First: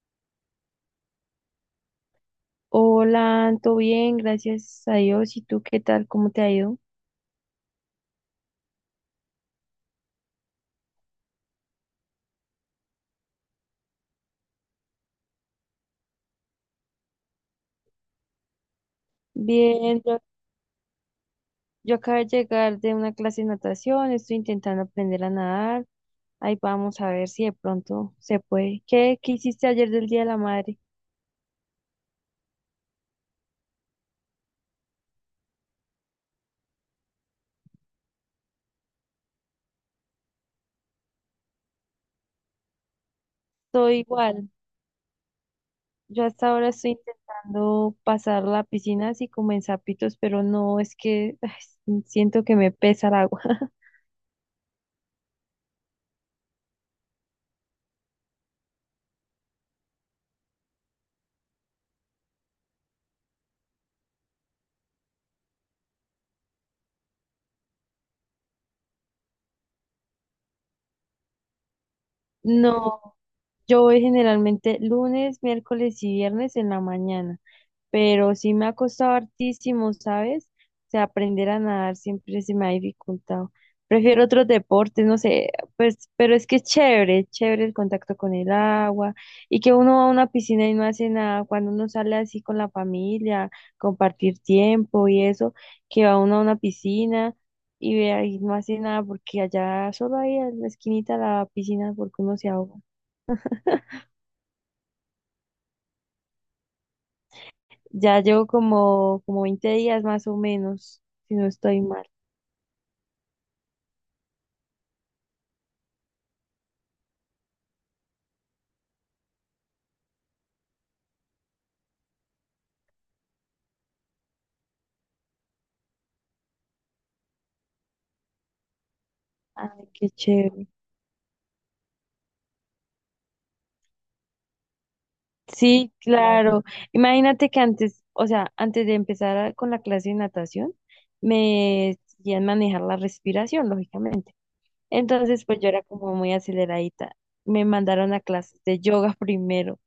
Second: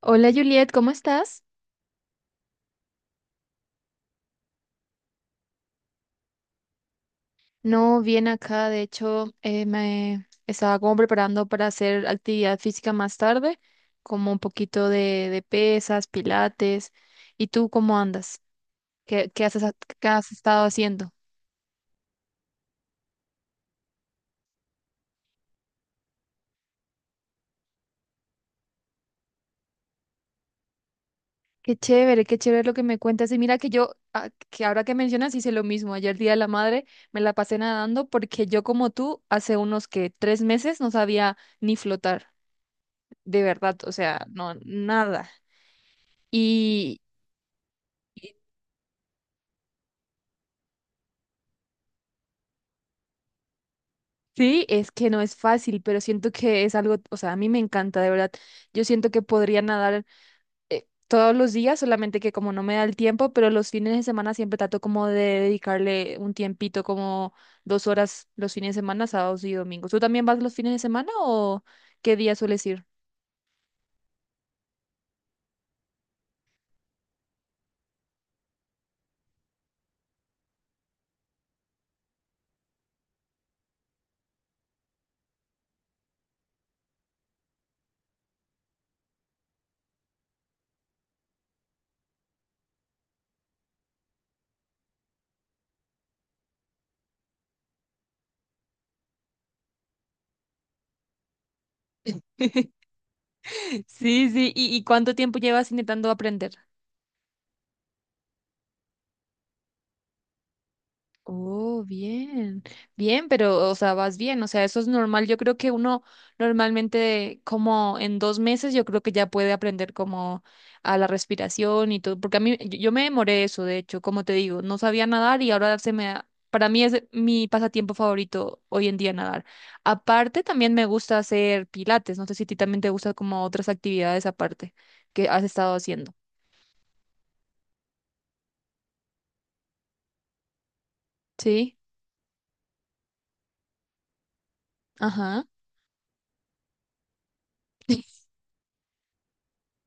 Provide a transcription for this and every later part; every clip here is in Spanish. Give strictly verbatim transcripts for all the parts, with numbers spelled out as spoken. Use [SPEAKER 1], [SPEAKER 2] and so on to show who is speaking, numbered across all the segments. [SPEAKER 1] Hola Juliet, ¿cómo estás?
[SPEAKER 2] Hola, todo bien, gracias a Dios. ¿Y tú qué tal? ¿Cómo te ha ido?
[SPEAKER 1] No, bien acá, de hecho, eh, me estaba como preparando para hacer actividad física más tarde, como un poquito de, de pesas, pilates. ¿Y tú cómo andas? ¿Qué, qué haces, a-
[SPEAKER 2] Bien,
[SPEAKER 1] qué
[SPEAKER 2] yo,
[SPEAKER 1] has estado haciendo?
[SPEAKER 2] yo acabo de llegar de una clase de natación, estoy intentando aprender a nadar. Ahí vamos a ver si de pronto se puede. ¿Qué, qué hiciste ayer del Día de la Madre?
[SPEAKER 1] Qué chévere, qué chévere lo que me cuentas. Y mira que yo, ah, que ahora que mencionas, hice lo mismo. Ayer Día de la Madre me la pasé nadando porque yo como tú, hace unos que tres meses no sabía ni flotar, de verdad, o
[SPEAKER 2] Estoy
[SPEAKER 1] sea,
[SPEAKER 2] igual.
[SPEAKER 1] no, nada.
[SPEAKER 2] Yo hasta ahora estoy
[SPEAKER 1] Y,
[SPEAKER 2] intentando pasar la piscina así como en zapitos, pero no, es que ay, siento que me pesa el agua.
[SPEAKER 1] sí, es que no es fácil, pero siento que es algo, o sea, a mí me encanta, de verdad. Yo siento que podría nadar eh, todos los días, solamente que como no me da el tiempo, pero los fines de semana siempre trato como de dedicarle un tiempito, como dos horas los fines de semana, sábados y domingos. ¿Tú también vas los fines de semana o qué día sueles ir?
[SPEAKER 2] No, yo voy generalmente lunes, miércoles y viernes en la mañana. Pero sí me ha costado hartísimo, ¿sabes? O sea, aprender a nadar siempre se me ha dificultado. Prefiero otros deportes, no sé, pues, pero es que es chévere, chévere el contacto con el agua y que uno va a una piscina y no hace nada, cuando uno sale así con la familia, compartir tiempo y eso, que va uno a una piscina y ve ahí no hace nada porque allá solo ahí en la esquinita de la piscina porque uno se ahoga.
[SPEAKER 1] Sí, sí, ¿y, y cuánto tiempo llevas intentando aprender?
[SPEAKER 2] Ya llevo como, como veinte días más o menos, si no estoy
[SPEAKER 1] Oh,
[SPEAKER 2] mal.
[SPEAKER 1] bien, bien, pero, o sea, vas bien, o sea, eso es normal. Yo creo que uno normalmente, como en dos meses, yo creo que ya puede aprender como a la respiración y todo, porque a mí, yo yo me demoré eso, de hecho, como te digo, no sabía nadar y ahora se me, da- para mí es mi pasatiempo favorito hoy en día nadar.
[SPEAKER 2] Ay, qué
[SPEAKER 1] Aparte,
[SPEAKER 2] chévere.
[SPEAKER 1] también me gusta hacer pilates, no sé si a ti también te gusta como otras actividades aparte que has estado
[SPEAKER 2] Sí,
[SPEAKER 1] haciendo.
[SPEAKER 2] claro. Imagínate que antes, o sea, antes de empezar a- con la clase de natación,
[SPEAKER 1] Sí,
[SPEAKER 2] me hacían manejar la respiración, lógicamente. Entonces,
[SPEAKER 1] ajá,
[SPEAKER 2] pues yo era como muy aceleradita. Me mandaron a clases de yoga primero.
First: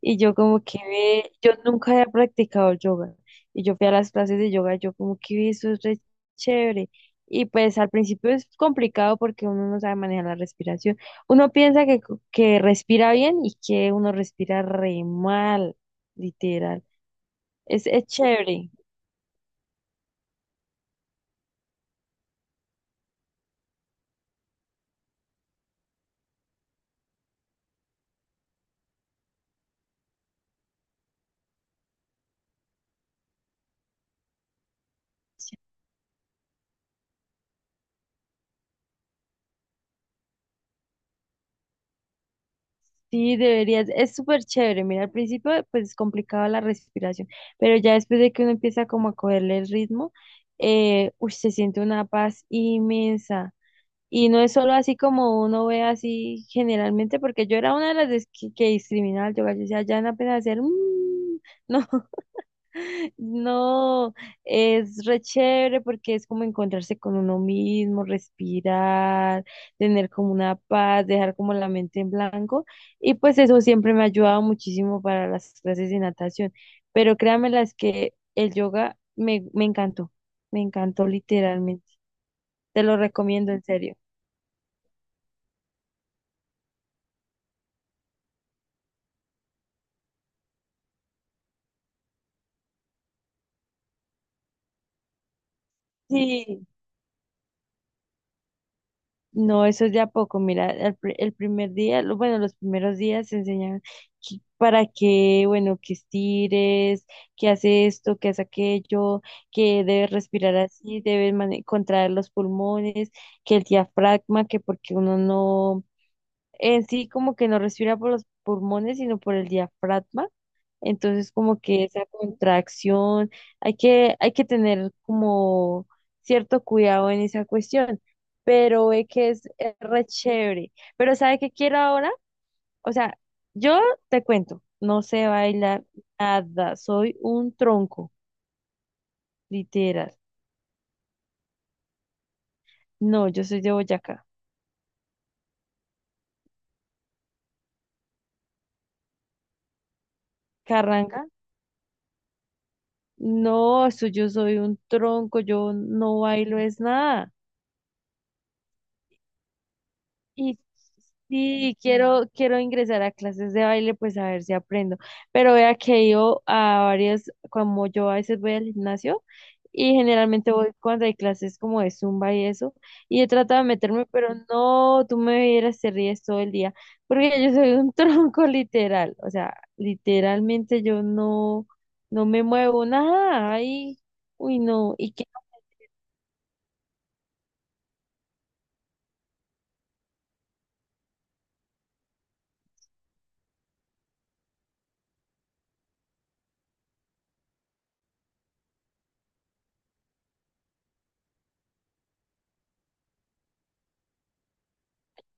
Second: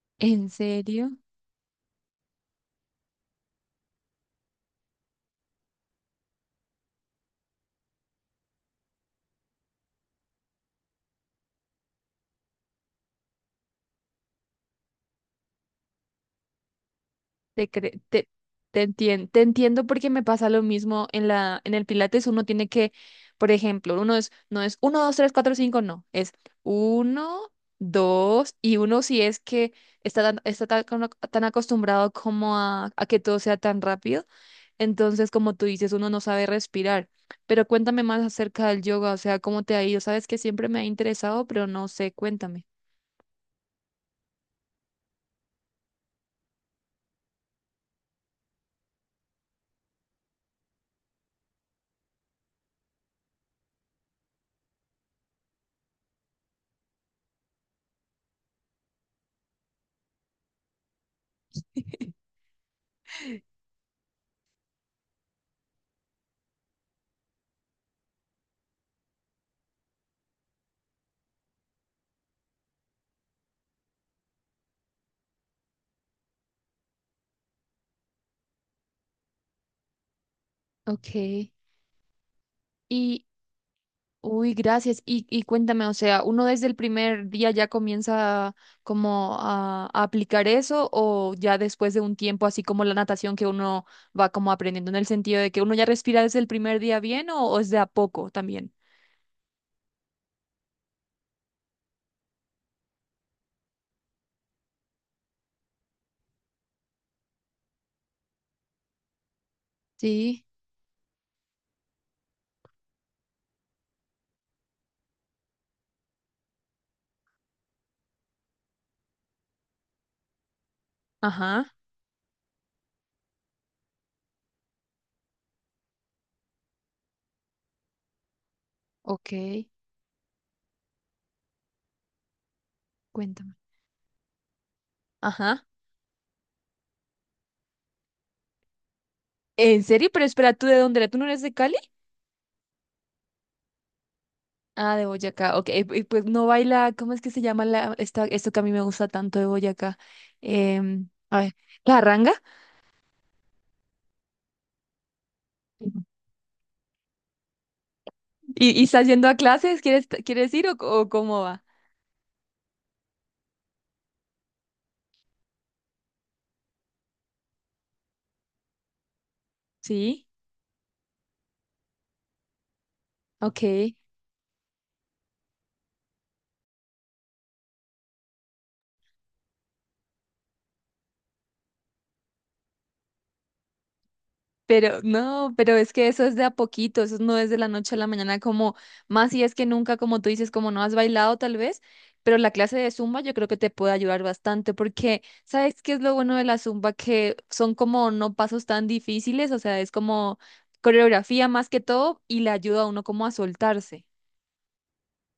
[SPEAKER 2] Y yo
[SPEAKER 1] ¿en
[SPEAKER 2] como que
[SPEAKER 1] serio?
[SPEAKER 2] ve, yo nunca había practicado yoga. Y yo fui a las clases de yoga, yo como que ve, eso es re chévere. Y pues al principio es complicado porque uno no sabe manejar la respiración. Uno piensa que, que respira bien y que uno respira re mal, literal.
[SPEAKER 1] Te,
[SPEAKER 2] Es,
[SPEAKER 1] cre-
[SPEAKER 2] es
[SPEAKER 1] te,
[SPEAKER 2] chévere.
[SPEAKER 1] te entien- te entiendo porque me pasa lo mismo en la, en el Pilates. Uno tiene que, por ejemplo, uno es, no es uno, dos, tres, cuatro, cinco, no. Es uno, dos, y uno si es que está tan, está tan, como- tan acostumbrado como a, a que todo sea tan rápido. Entonces, como tú dices, uno no sabe respirar. Pero cuéntame más acerca del yoga, o sea, cómo te ha ido. Sabes que siempre me ha interesado, pero no sé, cuéntame.
[SPEAKER 2] Sí, deberías, es súper chévere. Mira, al principio pues es complicado la respiración, pero ya después de que uno empieza como a cogerle el ritmo, eh, uy, se siente una paz inmensa. Y no es solo así como uno ve así generalmente, porque yo era una de las des- que, que discriminaba al yoga. Yo decía, ya no apenas hacer, "Mm", no, no, es re chévere porque es como encontrarse con uno mismo, respirar, tener como una paz, dejar como la mente en blanco. Y pues eso siempre me ha ayudado muchísimo para las clases de natación. Pero créanme las que el yoga me, me encantó, me encantó
[SPEAKER 1] Ok.
[SPEAKER 2] literalmente. Te lo
[SPEAKER 1] ¿Y,
[SPEAKER 2] recomiendo en serio.
[SPEAKER 1] uy, gracias. Y, y cuéntame, o sea, ¿uno desde el primer día ya comienza como a, a aplicar eso o ya después de un tiempo, así como la natación que uno va como aprendiendo en el sentido de que uno ya respira desde el
[SPEAKER 2] Sí.
[SPEAKER 1] primer día bien o, o es de a poco también?
[SPEAKER 2] No, eso es de a poco. Mira, el, pri- el primer día, lo- bueno, los primeros días se enseñan que- para que, bueno, que estires, que haces esto, que haces aquello, que debes
[SPEAKER 1] Sí,
[SPEAKER 2] respirar así, debes mane- contraer los pulmones, que el diafragma, que porque uno no, en sí como que no respira por los pulmones, sino por el diafragma. Entonces, como
[SPEAKER 1] ajá,
[SPEAKER 2] que esa contracción, hay que, hay que tener como cierto cuidado en esa cuestión, pero ve que
[SPEAKER 1] ok,
[SPEAKER 2] es, es re chévere. Pero ¿sabe qué quiero ahora? O sea,
[SPEAKER 1] cuéntame.
[SPEAKER 2] yo te cuento, no sé
[SPEAKER 1] Ajá.
[SPEAKER 2] bailar nada, soy un tronco,
[SPEAKER 1] ¿En serio?
[SPEAKER 2] literal.
[SPEAKER 1] Pero espera, ¿tú de dónde eres? ¿Tú no eres de Cali?
[SPEAKER 2] No, yo soy de Boyacá.
[SPEAKER 1] Ah, de Boyacá, ok. eh, eh, Pues no baila, ¿cómo es que se llama la, esta, esto que a mí me gusta tanto de Boyacá? Em,
[SPEAKER 2] Carranga,
[SPEAKER 1] a ver, ¿la ranga?
[SPEAKER 2] no, eso yo soy un tronco, yo no bailo es nada.
[SPEAKER 1] ¿Y, y estás yendo a clases? ¿Quieres, quieres
[SPEAKER 2] Y
[SPEAKER 1] ir o, o cómo va?
[SPEAKER 2] sí, quiero, quiero ingresar a clases de baile, pues a ver si aprendo. Pero vea que he ido a varias, como yo a veces voy al gimnasio y
[SPEAKER 1] Sí,
[SPEAKER 2] generalmente voy cuando hay clases como de Zumba y eso, y he tratado de
[SPEAKER 1] ok.
[SPEAKER 2] meterme, pero no, tú me vieras, te ríes todo el día, porque yo soy un tronco literal, o sea, literalmente yo no, no me muevo nada, ay, uy, no,
[SPEAKER 1] Pero
[SPEAKER 2] y
[SPEAKER 1] no, pero es que eso es de a poquito, eso no es de la noche a la mañana, como más si es que nunca, como tú dices, como no has bailado tal vez, pero la clase de Zumba yo creo que te puede ayudar bastante porque, ¿sabes qué es lo bueno de la Zumba? Que son como no pasos tan difíciles, o sea, es como coreografía más que todo y le ayuda a uno como a soltarse.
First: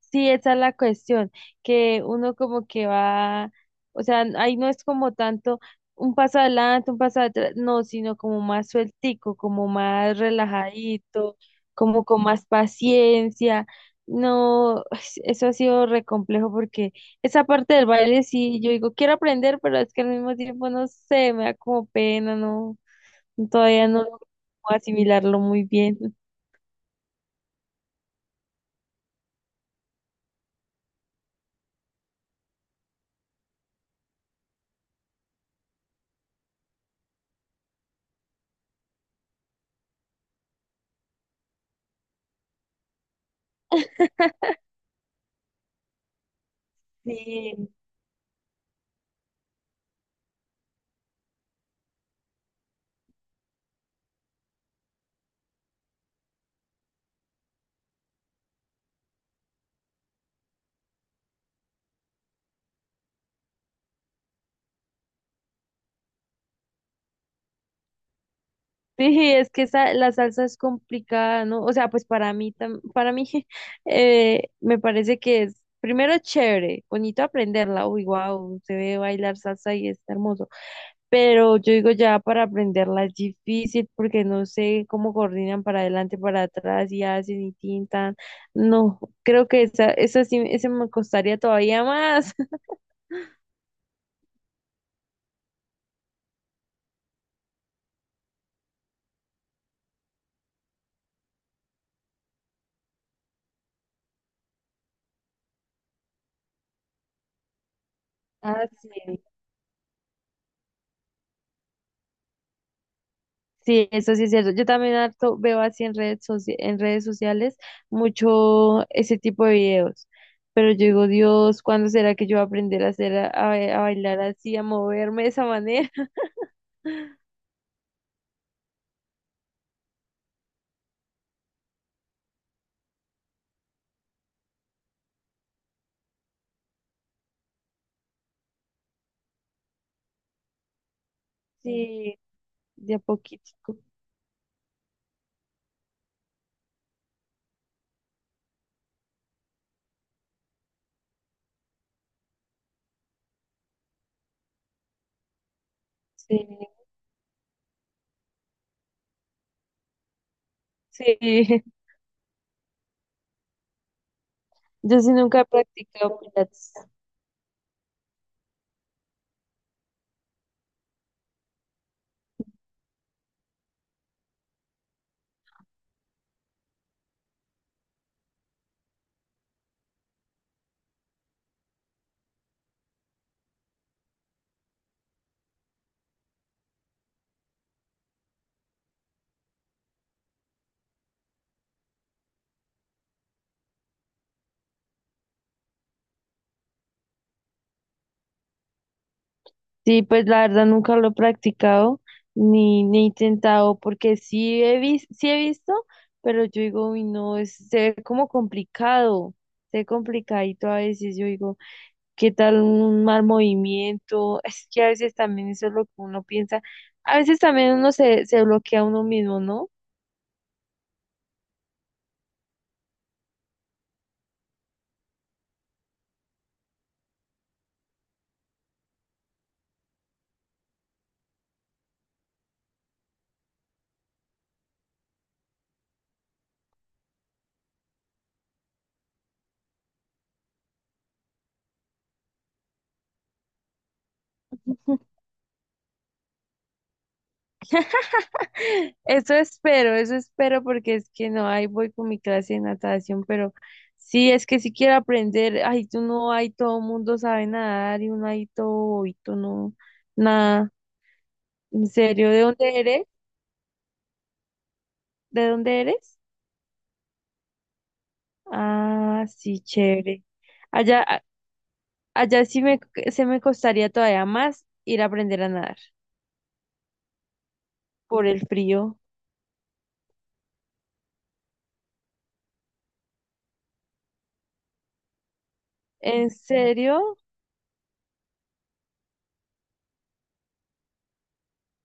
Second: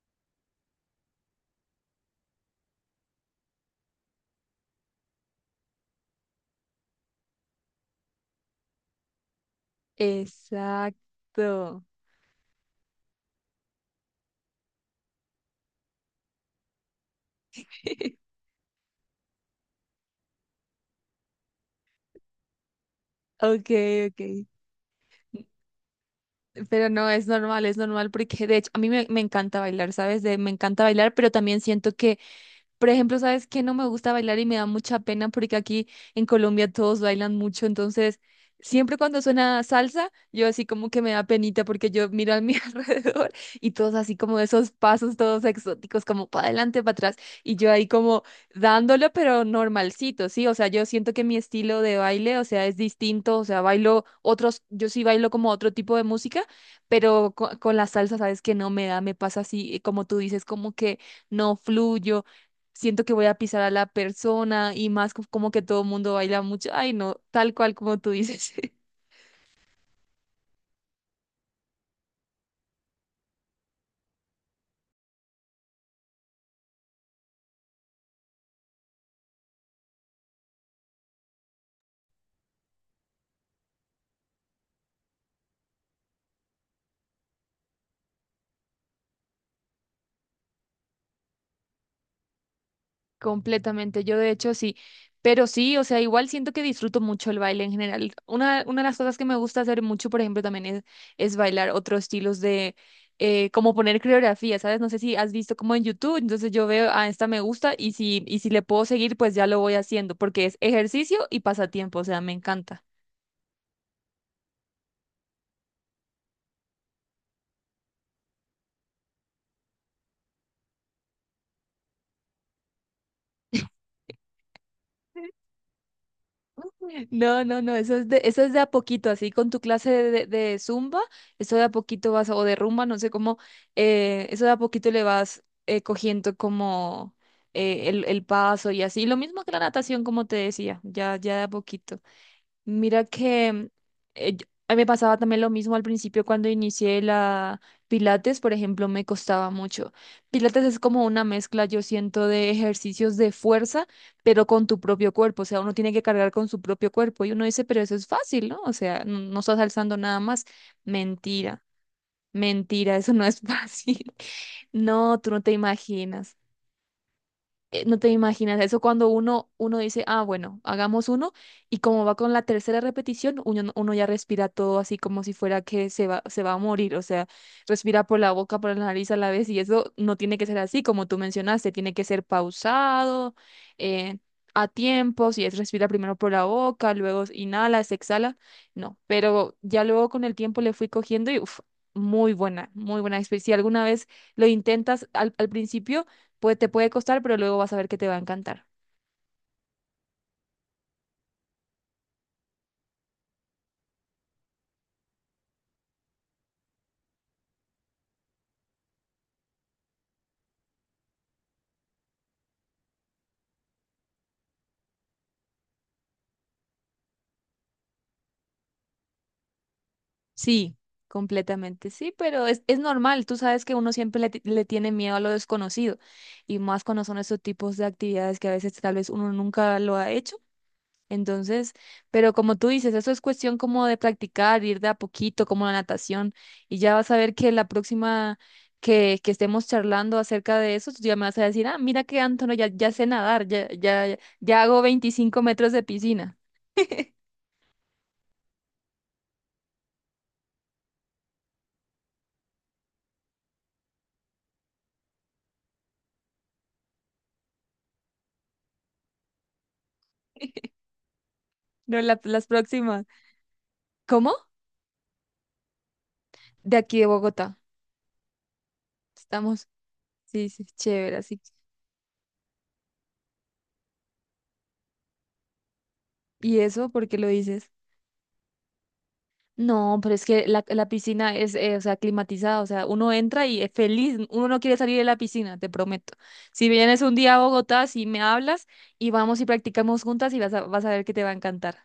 [SPEAKER 2] sí, esa es la cuestión, que uno como que va, o sea, ahí no es como tanto un paso adelante, un paso atrás, no, sino como más sueltico, como más relajadito,
[SPEAKER 1] Exacto.
[SPEAKER 2] como con más paciencia. No, eso ha sido re complejo porque esa parte del baile sí, yo digo, quiero aprender, pero es que al mismo tiempo no sé, me da como pena, no,
[SPEAKER 1] Ok,
[SPEAKER 2] todavía no
[SPEAKER 1] ok.
[SPEAKER 2] logro asimilarlo muy bien.
[SPEAKER 1] Pero no, es normal, es normal porque de hecho a mí me, me encanta bailar, ¿sabes? De, me encanta bailar, pero también siento que por ejemplo, ¿sabes qué? No me gusta bailar y me da mucha pena porque aquí en Colombia todos bailan mucho, entonces siempre cuando suena salsa, yo así como que me da penita porque yo miro a mi alrededor y todos así como esos pasos todos exóticos, como para adelante, para atrás, y yo
[SPEAKER 2] Sí.
[SPEAKER 1] ahí como dándolo, pero normalcito, ¿sí? O sea, yo siento que mi estilo de baile, o sea, es distinto, o sea, bailo otros, yo sí bailo como otro tipo de música, pero co- con, la salsa, ¿sabes qué? No me da, me pasa así, como tú dices, como que no fluyo siento que voy a pisar a la persona y más co- como que todo el mundo baila mucho. Ay, no, tal cual como tú dices.
[SPEAKER 2] Sí, es que esa, la salsa es complicada, ¿no? O sea, pues para mí, tam- para mí eh, me parece que es, primero chévere, bonito aprenderla, uy, wow, se ve bailar salsa y está hermoso, pero yo digo ya para aprenderla es difícil porque no sé cómo coordinan para adelante, para atrás y hacen y tintan, no, creo que esa, esa sí, ese me costaría todavía más.
[SPEAKER 1] Completamente, yo de hecho sí, pero sí, o sea, igual siento que disfruto mucho el baile en general. Una, una de las cosas que me gusta hacer mucho, por ejemplo, también es, es bailar otros estilos de, eh, como poner coreografía, ¿sabes? No sé si has visto como en YouTube, entonces yo veo, ah, esta me gusta y si, y si le
[SPEAKER 2] Ah,
[SPEAKER 1] puedo seguir,
[SPEAKER 2] sí.
[SPEAKER 1] pues ya lo voy haciendo, porque es ejercicio y pasatiempo, o sea, me encanta.
[SPEAKER 2] Sí, eso sí es cierto. Yo también harto veo así en redes soci- en redes sociales mucho ese tipo de videos. Pero yo digo, Dios, ¿cuándo será que yo voy a aprender a hacer, a, a ba- a bailar así, a moverme de esa manera?
[SPEAKER 1] No, no, no, eso es de, eso es de a poquito, así con tu clase de, de zumba, eso de a poquito vas, o de rumba, no sé cómo, eh, eso de a poquito le vas eh, cogiendo como eh, el, el paso y así. Lo mismo que la natación, como te decía, ya, ya de a poquito.
[SPEAKER 2] Sí, de a
[SPEAKER 1] Mira que
[SPEAKER 2] poquitico.
[SPEAKER 1] eh, yo- a mí me pasaba también lo mismo al principio cuando inicié la Pilates, por ejemplo, me costaba mucho. Pilates es como una mezcla, yo siento, de ejercicios de fuerza, pero con tu propio cuerpo. O sea, uno tiene que cargar
[SPEAKER 2] Sí,
[SPEAKER 1] con su propio cuerpo y uno dice, pero eso es fácil, ¿no? O sea, no, no estás alzando nada más.
[SPEAKER 2] sí.
[SPEAKER 1] Mentira, mentira, eso no es fácil.
[SPEAKER 2] Yo sí
[SPEAKER 1] No, tú
[SPEAKER 2] nunca
[SPEAKER 1] no
[SPEAKER 2] he
[SPEAKER 1] te
[SPEAKER 2] practicado
[SPEAKER 1] imaginas
[SPEAKER 2] pilates.
[SPEAKER 1] eh, No te imaginas eso cuando uno, uno dice, ah, bueno, hagamos uno, y como va con la tercera repetición, uno, no- uno ya respira todo así como si fuera que se va, se va a morir, o sea, respira por la boca, por la nariz a la vez, y eso no tiene que ser así, como tú mencionaste, tiene que ser pausado, eh, a tiempos, y es respira primero por la boca, luego inhalas, exhala, no, pero ya luego con el tiempo le fui cogiendo y, uff, muy buena, muy buena experiencia. Si alguna vez lo intentas al, al principio, Puede, te puede costar, pero luego vas a ver que te va a encantar.
[SPEAKER 2] Sí, pues la verdad nunca lo he practicado ni, ni he intentado, porque sí he visto, sí he visto, pero yo digo, uy, no, es, se ve como complicado, se ve complicadito a veces, yo digo, ¿qué tal un mal movimiento? Es que a veces también eso es lo que uno piensa, a veces también uno se, se bloquea a uno mismo, ¿no?
[SPEAKER 1] Sí, completamente sí, pero es, es normal. Tú sabes que uno siempre le, ti- le tiene miedo a lo desconocido y más cuando son estos tipos de actividades que a veces tal vez uno nunca lo ha hecho. Entonces, pero como tú dices, eso es cuestión como de practicar, ir de a poquito, como la natación, y ya vas a ver que la próxima que, que estemos charlando acerca de eso, tú ya me vas a decir, ah, mira que Antonio ya, ya sé nadar, ya, ya, ya hago veinticinco metros de piscina.
[SPEAKER 2] Eso espero, eso espero porque es que no, ahí voy con mi clase de natación, pero sí, es que si quiero aprender, ay, tú no, hay todo mundo sabe nadar y uno ahí todo, y tú no, nada, en
[SPEAKER 1] No, la-
[SPEAKER 2] serio, ¿de
[SPEAKER 1] las
[SPEAKER 2] dónde eres?
[SPEAKER 1] próximas. ¿Cómo?
[SPEAKER 2] ¿De dónde eres?
[SPEAKER 1] De aquí de Bogotá.
[SPEAKER 2] Ah, sí,
[SPEAKER 1] Estamos.
[SPEAKER 2] chévere.
[SPEAKER 1] Sí, sí,
[SPEAKER 2] Allá,
[SPEAKER 1] chévere,
[SPEAKER 2] a-
[SPEAKER 1] así.
[SPEAKER 2] allá sí me, se me costaría todavía más ir a aprender a nadar
[SPEAKER 1] ¿Y eso por qué lo dices?
[SPEAKER 2] por el frío.
[SPEAKER 1] No, pero es que la, la piscina es, eh, o sea, climatizada, o sea, uno entra y es feliz, uno no quiere salir de la piscina, te prometo.
[SPEAKER 2] ¿En
[SPEAKER 1] Si vienes un
[SPEAKER 2] serio?
[SPEAKER 1] día a Bogotá, si me hablas y vamos y practicamos juntas y vas a, vas a ver que te va a encantar.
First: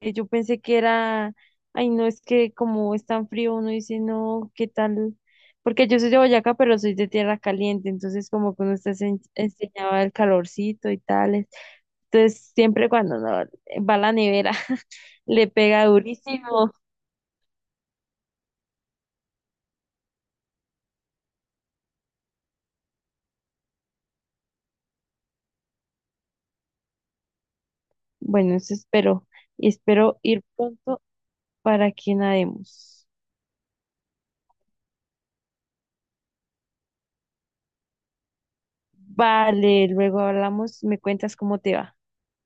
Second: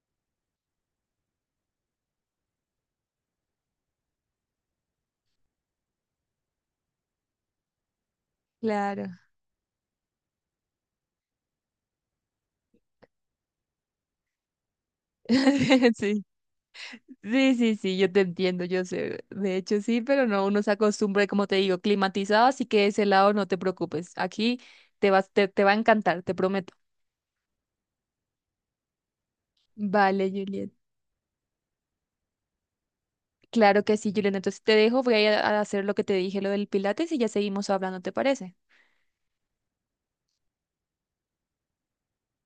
[SPEAKER 2] Eh, Yo pensé que era, ay, no, es que como es tan frío, uno dice, no, ¿qué tal? Porque yo soy de Boyacá, pero soy de tierra caliente, entonces como que uno está
[SPEAKER 1] Claro.
[SPEAKER 2] ense- enseñado al calorcito y tales. Entonces siempre cuando uno va a la nevera, le pega
[SPEAKER 1] Sí,
[SPEAKER 2] durísimo.
[SPEAKER 1] sí, sí, sí, yo te entiendo, yo sé. De hecho, sí, pero no, uno se acostumbra, y como te digo, climatizado, así que de ese lado no te preocupes. Aquí te vas, te, te va a encantar, te prometo.
[SPEAKER 2] Bueno, eso espero, y espero
[SPEAKER 1] Vale,
[SPEAKER 2] ir
[SPEAKER 1] Juliet.
[SPEAKER 2] pronto para que nademos.
[SPEAKER 1] Claro que sí, Juliet. Entonces te dejo, voy a ir a a hacer lo que te dije, lo del Pilates, y ya seguimos hablando, ¿te parece?
[SPEAKER 2] Vale, luego hablamos, me cuentas cómo te va.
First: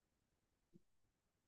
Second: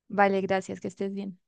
[SPEAKER 1] Vale, gracias, que estés bien.